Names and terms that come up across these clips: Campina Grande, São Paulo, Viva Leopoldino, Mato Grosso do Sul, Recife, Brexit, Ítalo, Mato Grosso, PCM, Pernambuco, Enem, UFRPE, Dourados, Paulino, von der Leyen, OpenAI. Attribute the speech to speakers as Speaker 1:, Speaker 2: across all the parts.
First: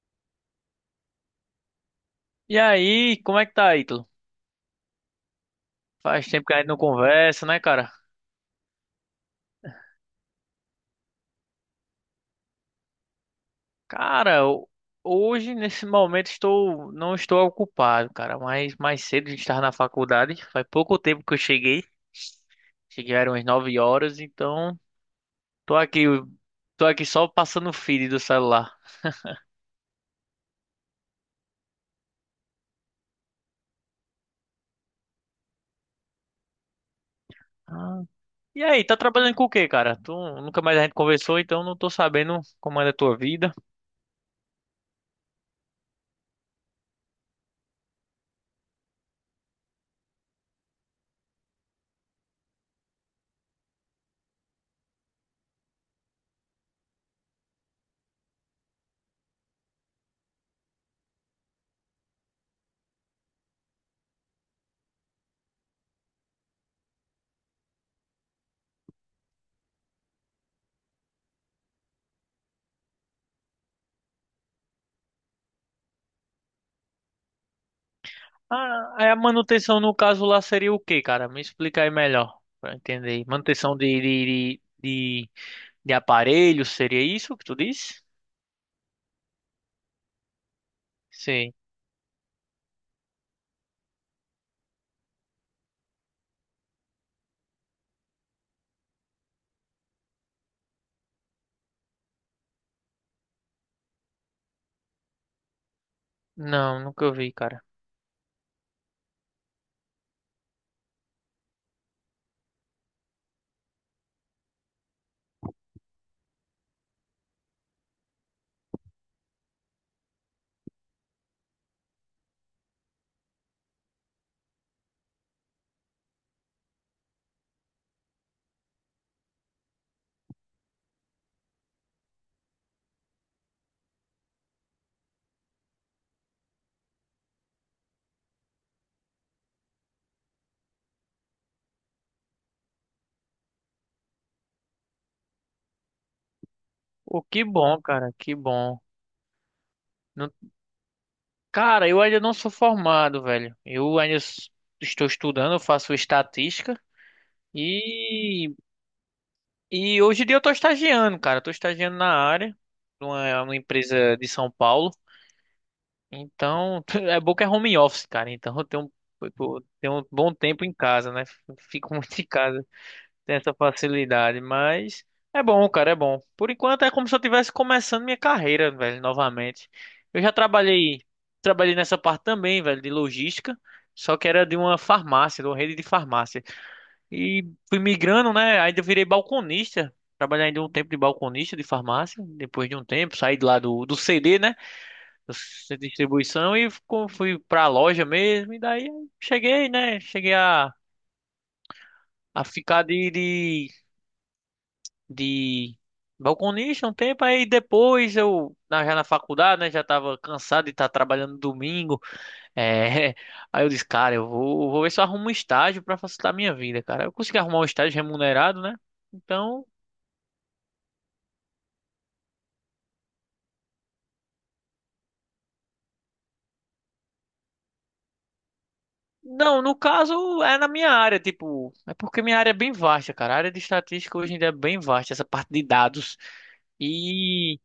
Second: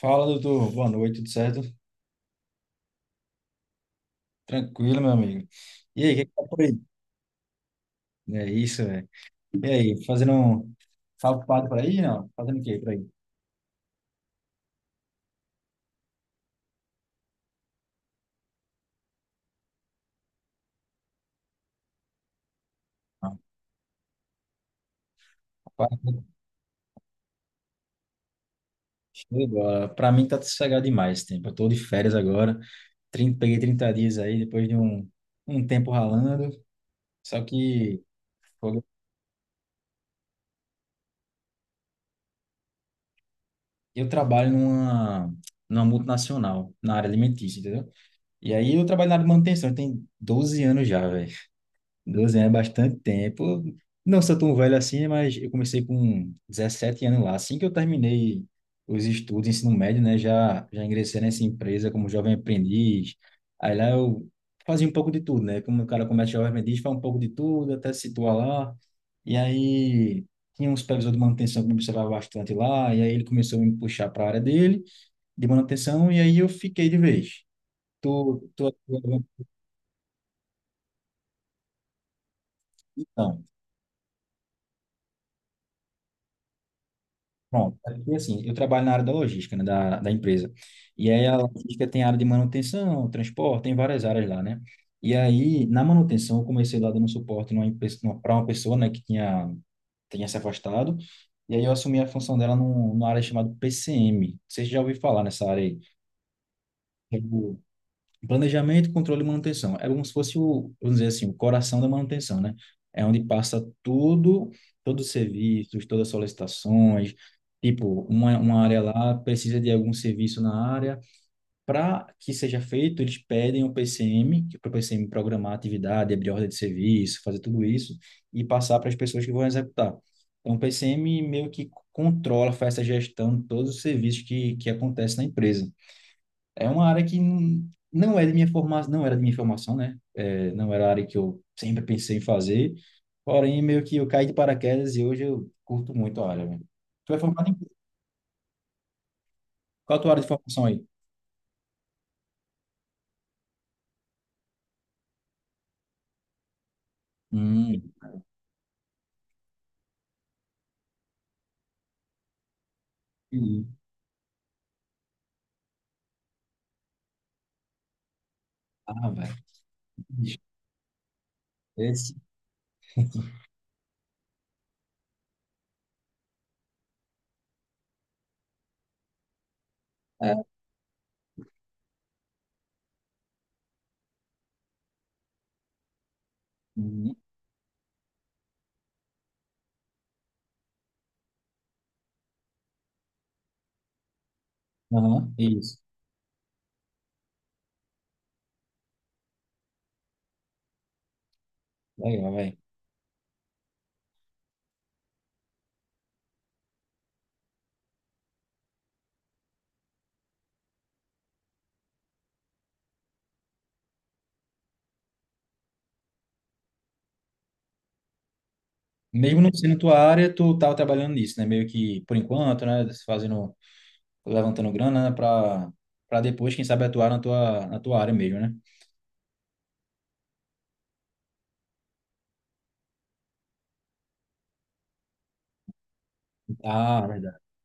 Speaker 1: Fala, doutor. Boa noite, tudo certo?
Speaker 2: E aí, como é que tá, Ítalo?
Speaker 1: Tranquilo, meu amigo. E aí, o que
Speaker 2: Faz
Speaker 1: que tá
Speaker 2: tempo que a
Speaker 1: por
Speaker 2: gente não
Speaker 1: aí?
Speaker 2: conversa, né, cara?
Speaker 1: É isso, velho. E aí, fazendo um... Tá ocupado por aí, não? Fazendo o quê por aí?
Speaker 2: Cara, hoje, nesse momento, não estou ocupado, cara. Mas mais cedo a gente estava na faculdade. Faz pouco tempo que eu cheguei. Cheguei eram
Speaker 1: Não,
Speaker 2: umas 9 horas, então tô aqui,
Speaker 1: ocupado.
Speaker 2: tô aqui só passando o feed do celular.
Speaker 1: Show de bola. Pra mim tá sossegado demais esse tempo. Eu tô de férias agora. 30, peguei 30 dias aí, depois de um tempo ralando. Só que
Speaker 2: Ah. E
Speaker 1: pô,
Speaker 2: aí, tá trabalhando com o quê, cara? Nunca mais a gente conversou, então não tô sabendo como é a tua vida.
Speaker 1: eu trabalho numa multinacional, na área alimentícia, entendeu? E aí eu trabalho na área de manutenção. Tem 12 anos já, velho. 12 anos é bastante tempo. Não sou tão velho assim, mas eu comecei com 17 anos lá. Assim que eu terminei os estudos, ensino médio, né, já ingressei nessa empresa como jovem aprendiz. Aí lá eu fazia um pouco de tudo, né? Como o cara começa jovem aprendiz, faz um pouco de tudo, até se situar lá. E aí tinha um supervisor de manutenção que me observava bastante lá, e aí ele começou a me puxar para a área dele, de manutenção, e aí eu fiquei de vez. Tô, tô...
Speaker 2: Ah, aí a manutenção no caso lá seria o quê, cara? Me explica aí melhor pra eu entender.
Speaker 1: Então,
Speaker 2: Manutenção de aparelhos, seria isso que tu
Speaker 1: pronto, é.
Speaker 2: disse?
Speaker 1: Porque assim, eu trabalho na área da logística, né, da empresa. E aí a
Speaker 2: Sim.
Speaker 1: logística tem área de manutenção, transporte, tem várias áreas lá, né? E aí, na manutenção, eu comecei lá dando suporte para uma pessoa, né, tinha se afastado. E aí eu assumi a função dela numa área chamada PCM. Vocês já ouviram falar nessa área aí?
Speaker 2: Não, nunca vi, cara.
Speaker 1: Planejamento, controle e manutenção. É como se fosse o, vamos dizer assim, o coração da manutenção, né? É onde passa tudo, todos os serviços, todas as solicitações. Tipo, uma área lá precisa de algum serviço na área. Para que seja feito, eles pedem o PCM, para o PCM programar a atividade, abrir ordem de serviço, fazer tudo isso e passar para as pessoas que vão executar. Então, o PCM meio que controla, faz essa gestão de todos os serviços que acontecem na empresa. É uma área que não é de minha formação, não era de minha formação, né? É, não era a área que eu sempre pensei em fazer. Porém, meio que eu caí de paraquedas e hoje eu curto muito a área, velho. Tu é
Speaker 2: Pô, que
Speaker 1: formado em
Speaker 2: bom, cara, que bom.
Speaker 1: qual a tua área de
Speaker 2: Não-
Speaker 1: formação aí?
Speaker 2: Cara, eu ainda não sou formado, velho. Estou estudando, eu faço estatística
Speaker 1: Hum,
Speaker 2: e, e hoje em dia eu tô estagiando, cara. Eu tô estagiando na área, numa
Speaker 1: entendi.
Speaker 2: empresa de São Paulo. Então, é bom que é home office, cara. Então, eu tenho,
Speaker 1: Ah,
Speaker 2: um,
Speaker 1: velho.
Speaker 2: tipo, eu tenho um bom
Speaker 1: Bicho,
Speaker 2: tempo em casa, né? Fico
Speaker 1: esse
Speaker 2: muito em casa, tem essa facilidade, mas é bom, cara, é bom. Por enquanto é como se eu estivesse começando minha carreira, velho, novamente. Eu já
Speaker 1: é.
Speaker 2: trabalhei, trabalhei nessa parte também, velho, de logística, só que era de uma farmácia, de uma rede de farmácia.
Speaker 1: Hum,
Speaker 2: E fui migrando, né? Aí eu virei balconista. Trabalhei ainda um tempo de balconista de farmácia, depois de um tempo, saí de lá do CD, né?
Speaker 1: aham, isso.
Speaker 2: Centro de distribuição fui pra loja mesmo. E daí eu cheguei, né? Cheguei a,
Speaker 1: Legal,
Speaker 2: a
Speaker 1: velho.
Speaker 2: ficar de balconista um tempo. Aí depois eu, já na faculdade, né? Já tava cansado de estar trabalhando domingo. É, aí eu disse, cara, vou ver se eu arrumo um estágio pra facilitar a minha vida, cara. Eu consegui arrumar um estágio remunerado, né?
Speaker 1: Mesmo não
Speaker 2: Então.
Speaker 1: sendo tua área, tu tava trabalhando nisso, né? Meio que por enquanto, né? Fazendo, levantando grana, né? Pra, pra depois, quem sabe, atuar na tua área mesmo, né?
Speaker 2: Não, no caso é na minha área, tipo, é porque minha área é bem vasta, cara. A área de estatística hoje em dia é bem vasta, essa parte de dados.
Speaker 1: Ah, verdade.
Speaker 2: E,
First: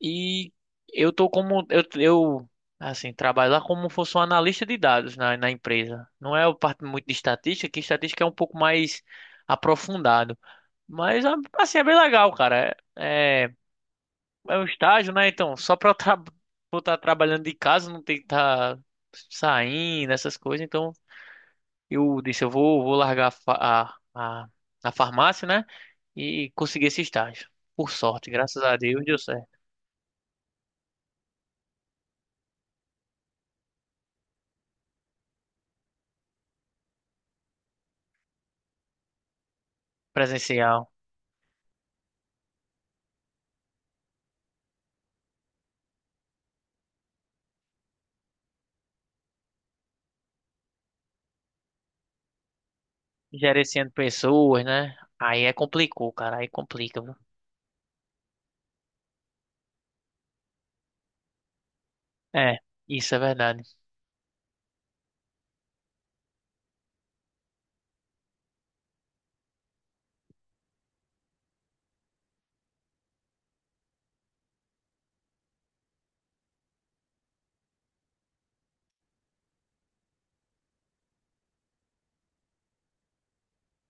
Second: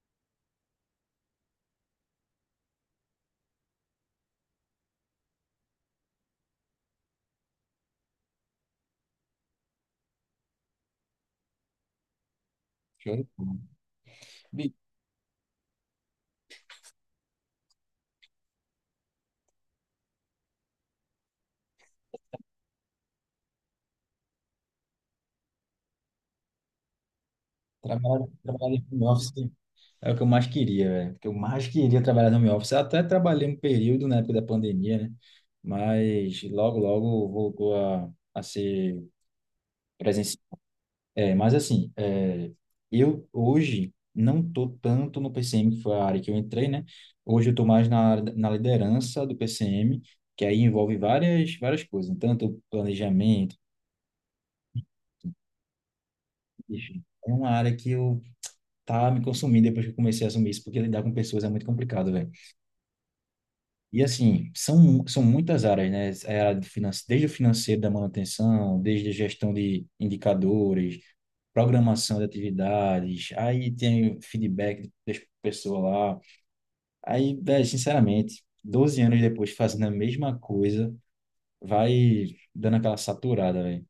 Speaker 2: e eu tô como, eu, assim, trabalho lá como se fosse um analista de dados na empresa. Não é o parte muito de estatística, que estatística é um pouco mais aprofundado. Mas, assim, é bem legal, cara.
Speaker 1: Show de bola.
Speaker 2: É um estágio, né? Então, só pra eu estar trabalhando de casa, não tem que estar saindo, essas coisas, então eu disse, vou largar a, fa- a, a, a farmácia, né? E consegui esse estágio. Por
Speaker 1: Trabalhar,
Speaker 2: sorte, graças a
Speaker 1: trabalhar de
Speaker 2: Deus,
Speaker 1: home
Speaker 2: deu certo.
Speaker 1: office é o que eu mais queria, velho. O que eu mais queria trabalhar no home office. Eu até trabalhei um período na época da pandemia, né? Mas logo, logo voltou a ser presencial.
Speaker 2: Presencial.
Speaker 1: É, mas assim, é, eu hoje não tô tanto no PCM, que foi a área que eu entrei, né? Hoje eu tô mais na, área da- na liderança do PCM, que aí envolve várias coisas, né? Tanto planejamento,
Speaker 2: Gerenciando pessoas, né? Aí é complicou, cara. Aí complica,
Speaker 1: enfim.
Speaker 2: viu?
Speaker 1: É uma área que eu tá me consumindo depois que eu comecei a assumir isso, porque lidar com pessoas é muito complicado, velho.
Speaker 2: É, isso é verdade.
Speaker 1: E assim, são muitas áreas, né? É a área de finan- desde o financeiro da manutenção, desde a gestão de indicadores, programação de atividades, aí tem feedback da pessoa lá. Aí, velho, sinceramente, 12 anos depois fazendo a mesma coisa, vai dando aquela saturada, velho.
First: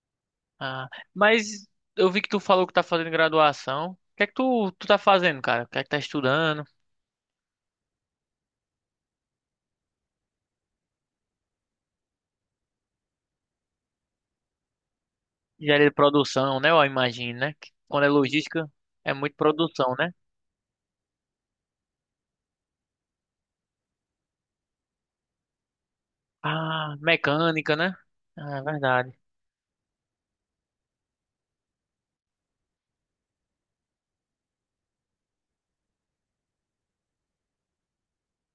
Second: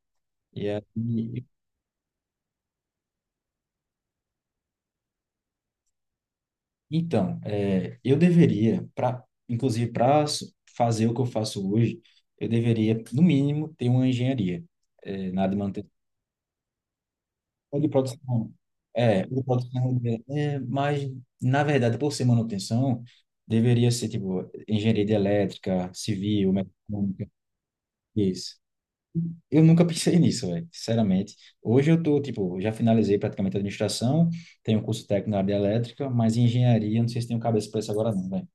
Speaker 1: E aí,
Speaker 2: Ah, mas eu vi que tu falou que tá fazendo graduação. O que é que tu tá fazendo, cara? O que é que tá estudando?
Speaker 1: então, é, eu deveria, pra, inclusive para fazer o que eu faço hoje, eu deveria, no mínimo, ter uma engenharia, é, na área de
Speaker 2: Engenharia
Speaker 1: manutenção.
Speaker 2: de produção, né? Eu imagino, né? Que
Speaker 1: O de
Speaker 2: Quando é
Speaker 1: produção.
Speaker 2: logística, é
Speaker 1: É, o
Speaker 2: muito
Speaker 1: de
Speaker 2: produção,
Speaker 1: produção
Speaker 2: né?
Speaker 1: é, é, mas, na verdade, por ser manutenção, deveria ser, tipo, engenharia de elétrica, civil,
Speaker 2: Ah,
Speaker 1: mecânica,
Speaker 2: mecânica, né?
Speaker 1: isso.
Speaker 2: Ah, é verdade.
Speaker 1: Eu nunca pensei nisso, velho, sinceramente. Hoje eu tô, tipo, já finalizei praticamente a administração, tenho um curso técnico na área de elétrica, mas em engenharia, não sei se tenho cabeça para isso agora não, velho.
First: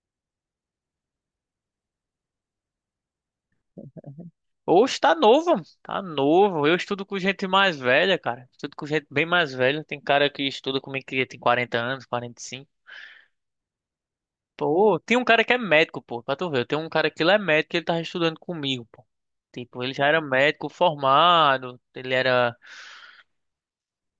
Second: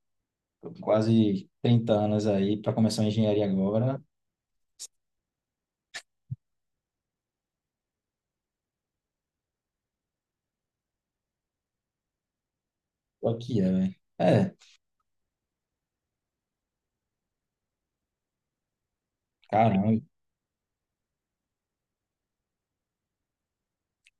Speaker 1: Tô com quase 30 anos aí, para começar uma engenharia agora,
Speaker 2: Oxe, tá novo, tá novo. Eu estudo com gente mais velha, cara. Estudo com gente bem mais velha. Tem cara que estuda comigo que tem 40 anos, 45.
Speaker 1: o que é, velho? É,
Speaker 2: Pô, tem um cara que é médico, pô, pra tu ver. Eu tenho um cara que ele é médico e ele tava estudando comigo, pô. Tipo, ele
Speaker 1: caramba.
Speaker 2: já era médico formado, ele era,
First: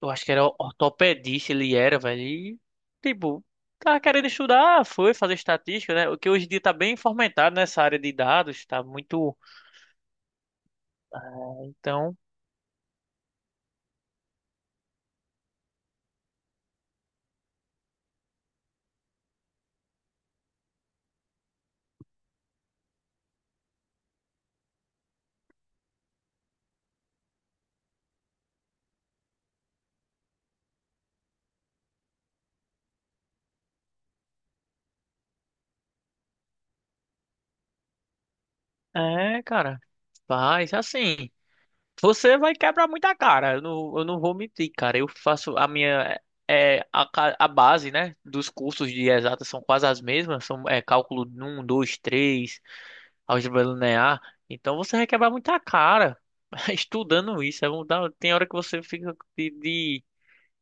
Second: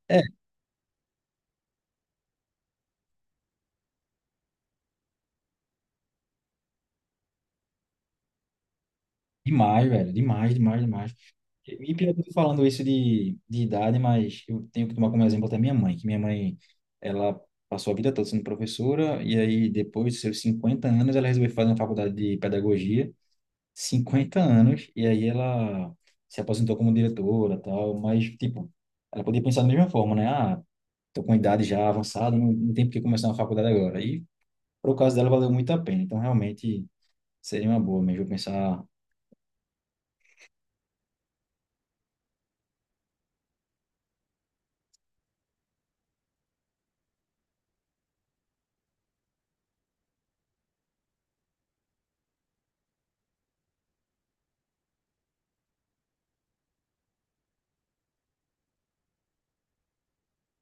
Speaker 2: eu
Speaker 1: É,
Speaker 2: acho que era ortopedista, ele era, velho. E, tipo, tava querendo estudar, foi fazer estatística, né? O que hoje em dia tá bem fomentado nessa área de dados, tá muito.
Speaker 1: demais, velho, demais, demais, demais. E pior
Speaker 2: Então,
Speaker 1: que eu tô falando isso de idade, mas eu tenho que tomar como exemplo até minha mãe, que minha mãe, ela passou a vida toda sendo professora, e aí depois dos seus 50 anos, ela resolveu fazer uma faculdade de pedagogia, 50 anos, e aí ela se aposentou como diretora, tal, mas, tipo, ela podia pensar da mesma forma, né? Ah, tô com idade já avançada, não, não tem por que começar uma faculdade agora. E, pro caso dela, valeu muito a pena, então realmente seria uma boa mesmo eu pensar.
Speaker 2: é, cara, faz assim. Você vai quebrar muita cara, eu não vou mentir, cara. Eu faço a minha. É, a base, né, dos cursos de exatas são quase as mesmas, são cálculo um, 2, 3, álgebra linear. Então você vai quebrar muita cara estudando isso. É, tem hora que você fica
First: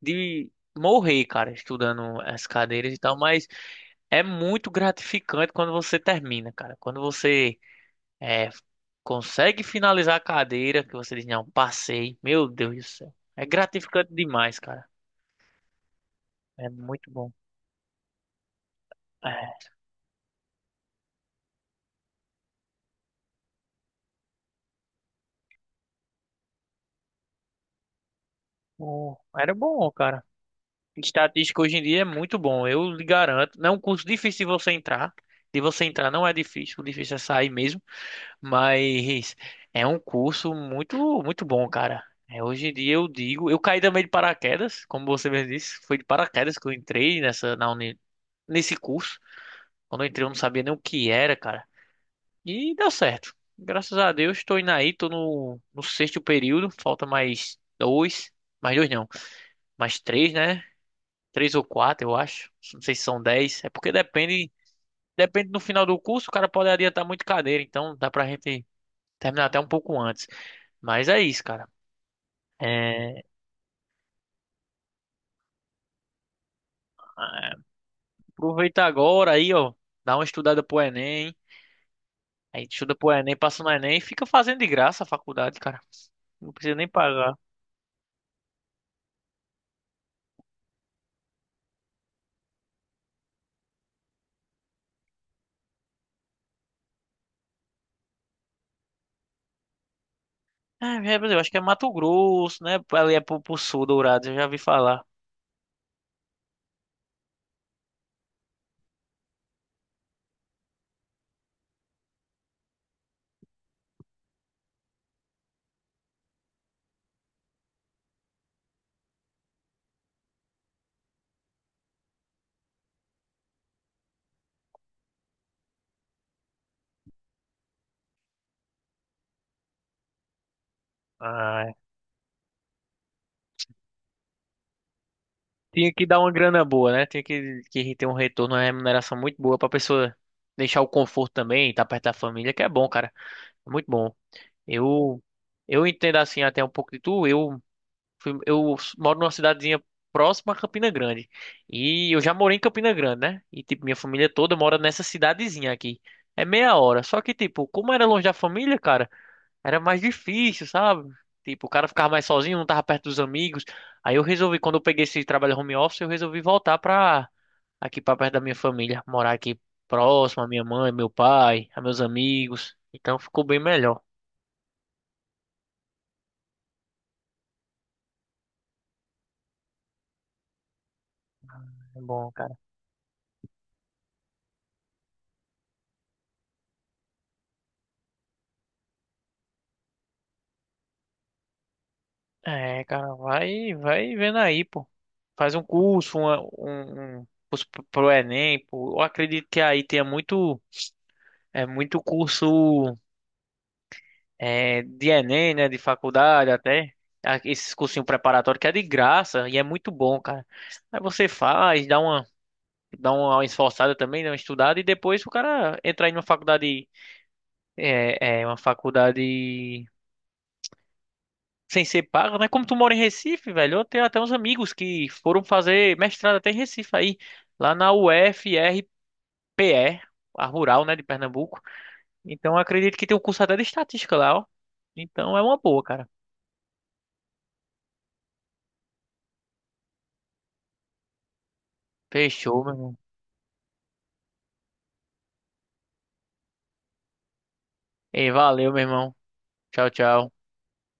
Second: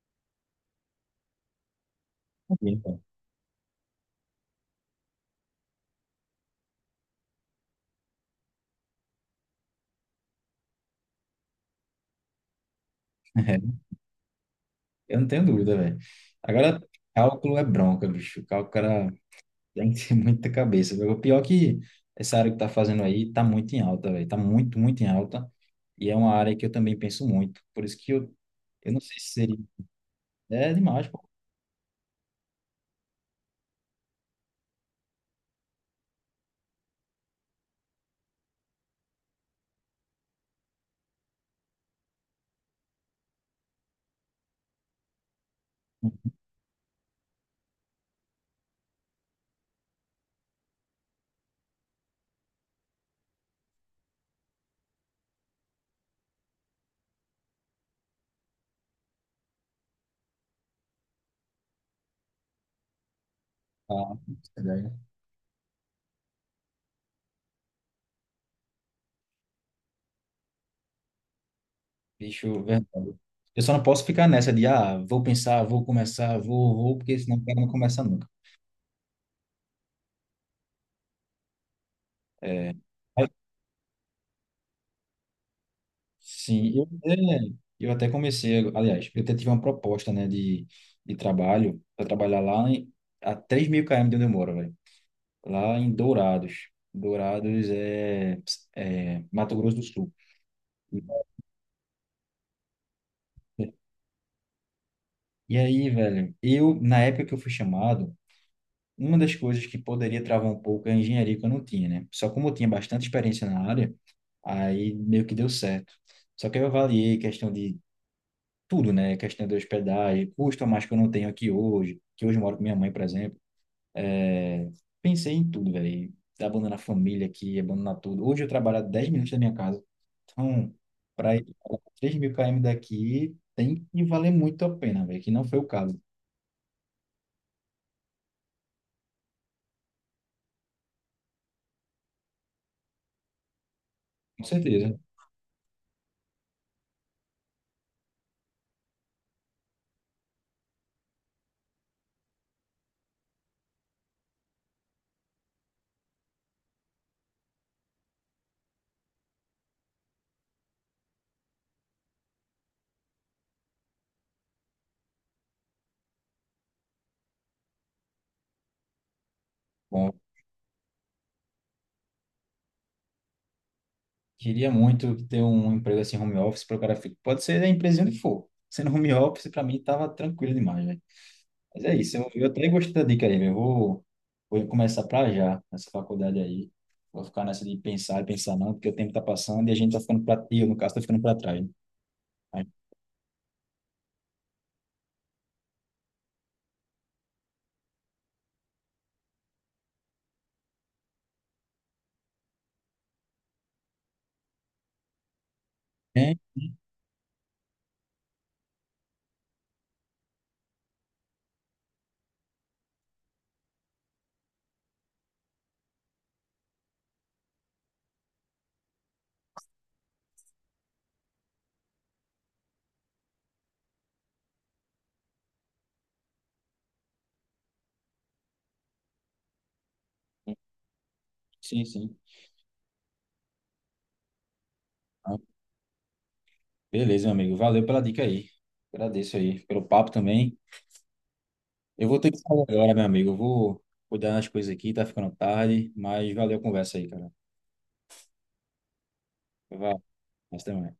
Speaker 2: de morrer, cara, estudando as cadeiras e tal, mas é muito gratificante quando você termina, cara. Quando você é, consegue finalizar a cadeira que você diz, não, passei. Meu Deus do céu. É gratificante demais, cara.
Speaker 1: Eu não tenho dúvida, velho.
Speaker 2: É
Speaker 1: Agora,
Speaker 2: muito bom.
Speaker 1: cálculo é bronca, bicho. Cálculo, cara,
Speaker 2: É,
Speaker 1: tem que ter muita cabeça, velho. O pior é que essa área que tá fazendo aí tá muito em alta, velho. Tá muito em alta. E é uma área que eu também penso muito. Por isso que eu não sei se
Speaker 2: era
Speaker 1: seria.
Speaker 2: bom, cara.
Speaker 1: É demais, pô.
Speaker 2: Estatística hoje em dia é muito bom, eu lhe garanto. Não é um curso difícil de você entrar. De você entrar não é difícil, o difícil é sair mesmo. Mas é um curso muito, muito bom, cara. É, hoje em dia eu digo, eu caí também de paraquedas, como você mesmo disse, foi de paraquedas que eu entrei nesse curso. Quando eu entrei, eu não sabia nem o que era, cara. E deu certo. Graças a Deus, estou indo aí, tô no sexto período. Falta mais dois. Mais dois não. Mais três, né? Três ou quatro, eu acho. Não sei se são 10. É porque
Speaker 1: Ah,
Speaker 2: depende.
Speaker 1: verdade.
Speaker 2: Depende no final do curso, o cara pode adiantar muito cadeira, então dá pra gente terminar até um pouco antes. Mas é isso, cara.
Speaker 1: Bicho, verdade.
Speaker 2: É,
Speaker 1: Eu só não posso ficar nessa de, ah, vou pensar, vou começar, vou, porque senão o cara não começa nunca.
Speaker 2: aproveita agora aí, ó. Dá uma estudada pro Enem. Aí
Speaker 1: É.
Speaker 2: estuda pro Enem, passa no Enem e fica fazendo de graça a faculdade, cara. Não
Speaker 1: Sim,
Speaker 2: precisa nem pagar.
Speaker 1: eu até comecei, aliás, eu até tive uma proposta, né, de trabalho, para trabalhar lá em, a 3.000 km de onde eu moro, velho, lá em Dourados. Dourados é, é Mato Grosso do Sul.
Speaker 2: É, Brasil, acho que é Mato Grosso, né? Ali é pro sul, Dourados, eu já vi falar.
Speaker 1: E aí, velho, eu, na época que eu fui chamado, uma das coisas que poderia travar um pouco é a engenharia que eu não tinha, né? Só como eu tinha bastante experiência na área, aí meio que deu certo. Só que eu avaliei questão de tudo, né? Questão de hospedagem, custo a mais que eu não tenho aqui hoje, que hoje eu moro com minha mãe, por exemplo. É, pensei em tudo, velho. Abandonar a família aqui, abandonar tudo. Hoje eu trabalho a 10 minutos da minha casa. Então, para ir
Speaker 2: Ah, é.
Speaker 1: pra 3 mil km daqui, tem que valer muito a pena, velho. Que não foi o
Speaker 2: Tinha
Speaker 1: caso.
Speaker 2: que dar uma grana boa, né? Tinha que ter um retorno, uma remuneração muito boa pra pessoa deixar o conforto também, estar perto da família, que é bom, cara. É muito bom.
Speaker 1: Com certeza.
Speaker 2: Eu, eu entendo assim até um pouco de tu. Eu moro numa cidadezinha próxima a Campina Grande. E eu já morei em Campina Grande, né? E tipo, minha família toda mora nessa cidadezinha aqui. É meia hora. Só que, tipo, como era longe da família, cara. Era mais difícil, sabe? Tipo, o cara ficava mais sozinho, não tava perto dos amigos. Aí eu resolvi, quando eu peguei esse trabalho home office, eu resolvi voltar pra aqui pra perto da minha família, morar aqui
Speaker 1: Bom,
Speaker 2: próximo à minha mãe, meu pai, a meus amigos. Então ficou bem melhor.
Speaker 1: queria muito ter um emprego assim, home office, para o cara ficar. Pode ser a empresa onde for. Sendo home office, para mim, tava tranquilo demais, velho. Mas é
Speaker 2: É
Speaker 1: isso,
Speaker 2: bom,
Speaker 1: eu
Speaker 2: cara.
Speaker 1: até gostei da dica aí, velho. Eu vou, vou começar pra já, nessa faculdade aí. Vou ficar nessa de pensar e pensar não, porque o tempo tá passando e a gente tá ficando pra... E eu, no caso, tá ficando pra trás, né? Mas,
Speaker 2: É, cara, vai, vai vendo aí, pô. Faz um curso, um curso pro Enem, pô. Eu acredito que aí tenha muito, é muito curso é, de Enem, né, de
Speaker 1: é,
Speaker 2: faculdade até, esses cursinhos preparatórios que é de graça e é muito bom, cara. Aí você faz, dá uma esforçada também, dá uma estudada e depois o cara entra em uma faculdade, uma faculdade sem ser paga, né? Como tu mora em Recife, velho, eu tenho até uns amigos que foram fazer mestrado até em Recife aí, lá na UFRPE, a Rural, né, de Pernambuco.
Speaker 1: sim, sim.
Speaker 2: Então eu acredito que tem um curso até de estatística lá, ó. Então
Speaker 1: Ah,
Speaker 2: é uma boa, cara.
Speaker 1: beleza, meu amigo. Valeu pela dica aí. Agradeço aí pelo papo também. Eu vou ter que
Speaker 2: Fechou,
Speaker 1: sair
Speaker 2: meu
Speaker 1: agora,
Speaker 2: irmão.
Speaker 1: meu amigo. Eu vou cuidar das coisas aqui, tá ficando tarde, mas valeu a conversa aí, cara.
Speaker 2: Ei, valeu, meu irmão. Tchau,
Speaker 1: Vai,
Speaker 2: tchau.
Speaker 1: até mais.